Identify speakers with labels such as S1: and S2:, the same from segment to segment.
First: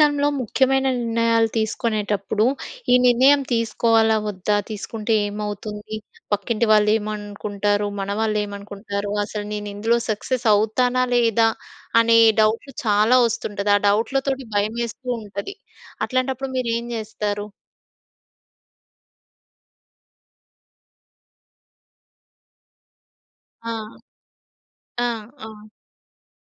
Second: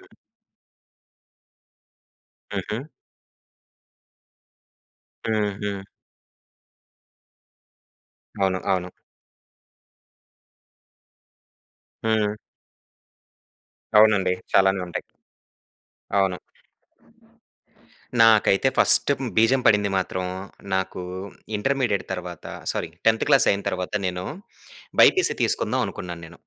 S1: హ్మ్.
S2: ముఖ్యమైన నిర్ణయాలు తీసుకునేటప్పుడు,
S1: హుహు.
S2: ఈ నిర్ణయం తీసుకోవాలా వొద్దా? తీసుకుంటే
S1: హుహు.
S2: ఏమవుతుంది? పక్కింటి వాళ్ళు ఏమనుకుంటారు? మన వాళ్ళు
S1: అవును. అవును.
S2: ఏమనుకుంటారు? అసలు నేనిందులో సక్సెస్ అవుతానా లేదా? అనే
S1: హ్మ్.
S2: డౌట్లు చాలా వస్తుంటది. ఆ
S1: అవునండి.
S2: డౌట్లతోటి
S1: చాలానే ఉంటాయి.
S2: భయమేస్తూ ఉంటది.
S1: అవును.
S2: అట్లాంటప్పుడు మీరేం జేస్తారు?
S1: నాకైతే ఫస్ట్ బీజం పడింది మాత్రం నాకు ఇంటర్మీడియేట్ తరువాత, సారీ 10థ్ క్లాస్ అయిన
S2: ఆ!
S1: తరువాత నేను
S2: ఆ!
S1: బైపీసీ
S2: అవును.
S1: తీసుకుందాం అనుకున్నాను నేను.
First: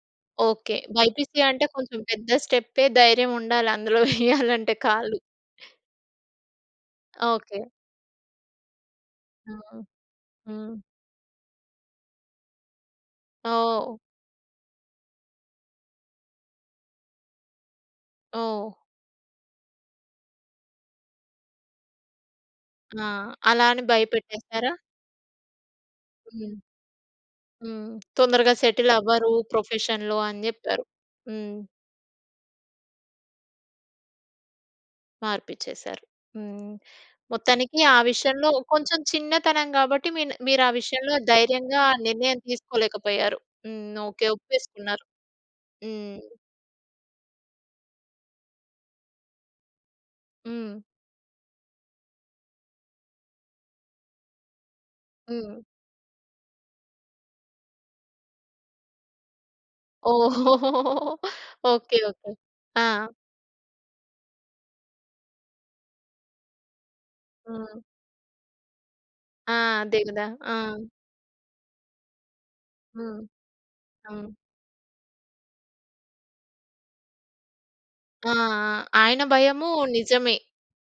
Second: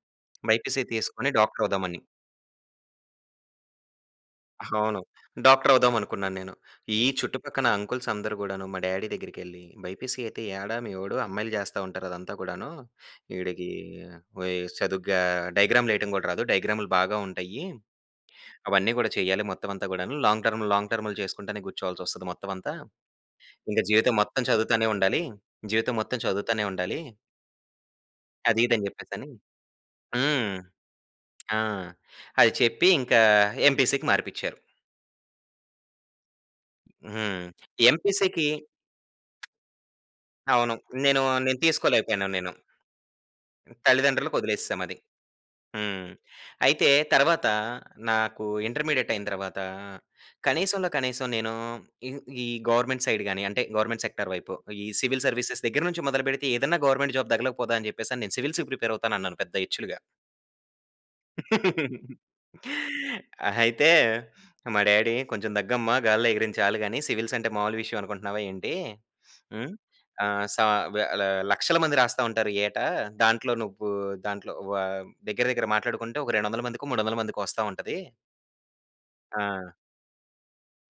S2: ఓకే.
S1: బైపీసీ తీసుకొని
S2: బైపీసీ
S1: డాక్టర్
S2: అంటే
S1: అవుదాం
S2: కొంచెం
S1: అని.
S2: పెద్ద స్టెప్పే ధైర్యం ఉండాలి. అందులో వెయ్యాలంటే
S1: అవును.
S2: కాలు.
S1: డాక్టర్ అవుదాం అనుకున్నాను నేను. ఈ చుట్టుపక్కల
S2: ఓకే.
S1: అంకుల్స్ అందరు గూడాను మా డ్యాడీ దగ్గరికేళ్లి
S2: హ్మ్.
S1: బైపీసీ అయితే ఏడ
S2: హ్మ్.
S1: మీవోడు? అమ్మాయిలు జేస్తా ఉంటారు అదంతా గూడాను. వీడికి
S2: ఓహ్!
S1: వి చదువుగా డయాగ్రామ్‌లేయటం గూడా రాదు డయాగ్రామ్లు బాగా ఉంటాయి.
S2: ఓహ్!
S1: అవన్నీ గూడా చేయాలి మొత్తం అంతా గూడాను. లాంగ్ టర్మ్, లాంగ్ టర్మ్‌లు జేసుకుంటనే కూర్చోవాల్సొస్తది మొత్తం అంతా.
S2: ఆ! అలా
S1: ఇంక
S2: అని
S1: జీవితం మొత్తం
S2: భయపెట్టేసారా?
S1: చదువుతానే ఉండాలి. జీవితం మొత్తం
S2: హ్మ్.
S1: చదువుతానే ఉండాలి.
S2: హ్మ్. తొందరగా
S1: అదిదని
S2: సెటిల్
S1: జేప్పేసని.
S2: అవ్వరు. ప్రొఫెషన్‌లో అని
S1: హ్మ్.
S2: జెప్పారు. హ్మ్.
S1: ఆ! అది చెప్పి ఇంకా ఎంపీసీకి మార్పించారు.
S2: మార్పిచ్చేసారు. హ్మ్.
S1: హ్మ్.
S2: మొత్తానికి ఆ
S1: ఎంపీసీకి
S2: విషయంలో కొంచెం చిన్నతనం గాబట్టి మీన్ మీరా
S1: అవును.
S2: విషయంలో
S1: నేను నేను
S2: ధైర్యంగా
S1: తీసుకోలేకపోయాను
S2: నిర్ణయం
S1: నేను.
S2: తీసుకోలేకపోయారు. హ్మ్. ఓకే.
S1: తల్లిదండ్రులకి ఒదిలేసాం అది.
S2: ఒప్పేసుకున్నారు.
S1: హ్మ్.
S2: హ్మ్.
S1: అయితే తరువాత నాకు ఇంటర్మీడియేట్ అయిన తర్వాత,
S2: హ్మ్.
S1: కనీసంలో కనీసం నేను ఈ ఈ గవర్నమెంట్ సైడ్ గాని, అంటే గవర్నమెంట్ సెక్టార్ వైపు, ఈ సివిల్
S2: హ్మ్.
S1: సర్వీసెస్ దగ్గర నుంచి మొదలుబెడితే, ఏదన్నా గవర్నమెంట్ జాబ్ తగలక పోదా! అని జేప్పేసని నేను సివిల్స్‌కి ప్రిపేర్ అవుతాను అన్నాను పెద్ద ఇచ్చులుగా.
S2: ఓకే. ఓకే. ఆ!
S1: అయితే మా డ్యాడీ "కొంచెం దగ్గమ్మ! గాలిలో ఎగిరించాలు గాని సివిల్స్ అంటే మాములు
S2: హ్మ్.
S1: విషయం అనుకుంటున్నావా ఏంటి?
S2: ఆ!
S1: హ్మ్.
S2: అదే గదా!
S1: ఆహ్,
S2: ఆ!
S1: సా వె ల లక్షల మంది రాస్తా ఉంటారు యేట.
S2: హ్మ్.
S1: దాంట్లో నువ్వు
S2: హ్మ్.
S1: దాంట్లో వ దగ్గర దగ్గర మాట్లాడుకుంటే, ఒక 200 మందికో, 300 మందికో వస్తా ఉంటది.
S2: ఆ! ఆ! ఆయన భయము
S1: ఆ!
S2: నిజమే.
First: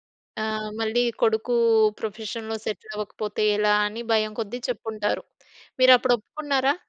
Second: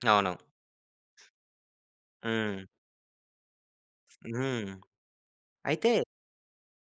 S1: అవును.
S2: ఆహ్, మళ్ళీ కొడుకు ప్రొఫెషన్‌లో
S1: హ్మ్.
S2: సెటిల్ అవ్వకపోతే ఎలా అని భయం కొద్ది
S1: హ్మ్.
S2: చెప్పుంటారు.
S1: అయితే
S2: మీరప్పుడు ఒప్పుకున్నారా?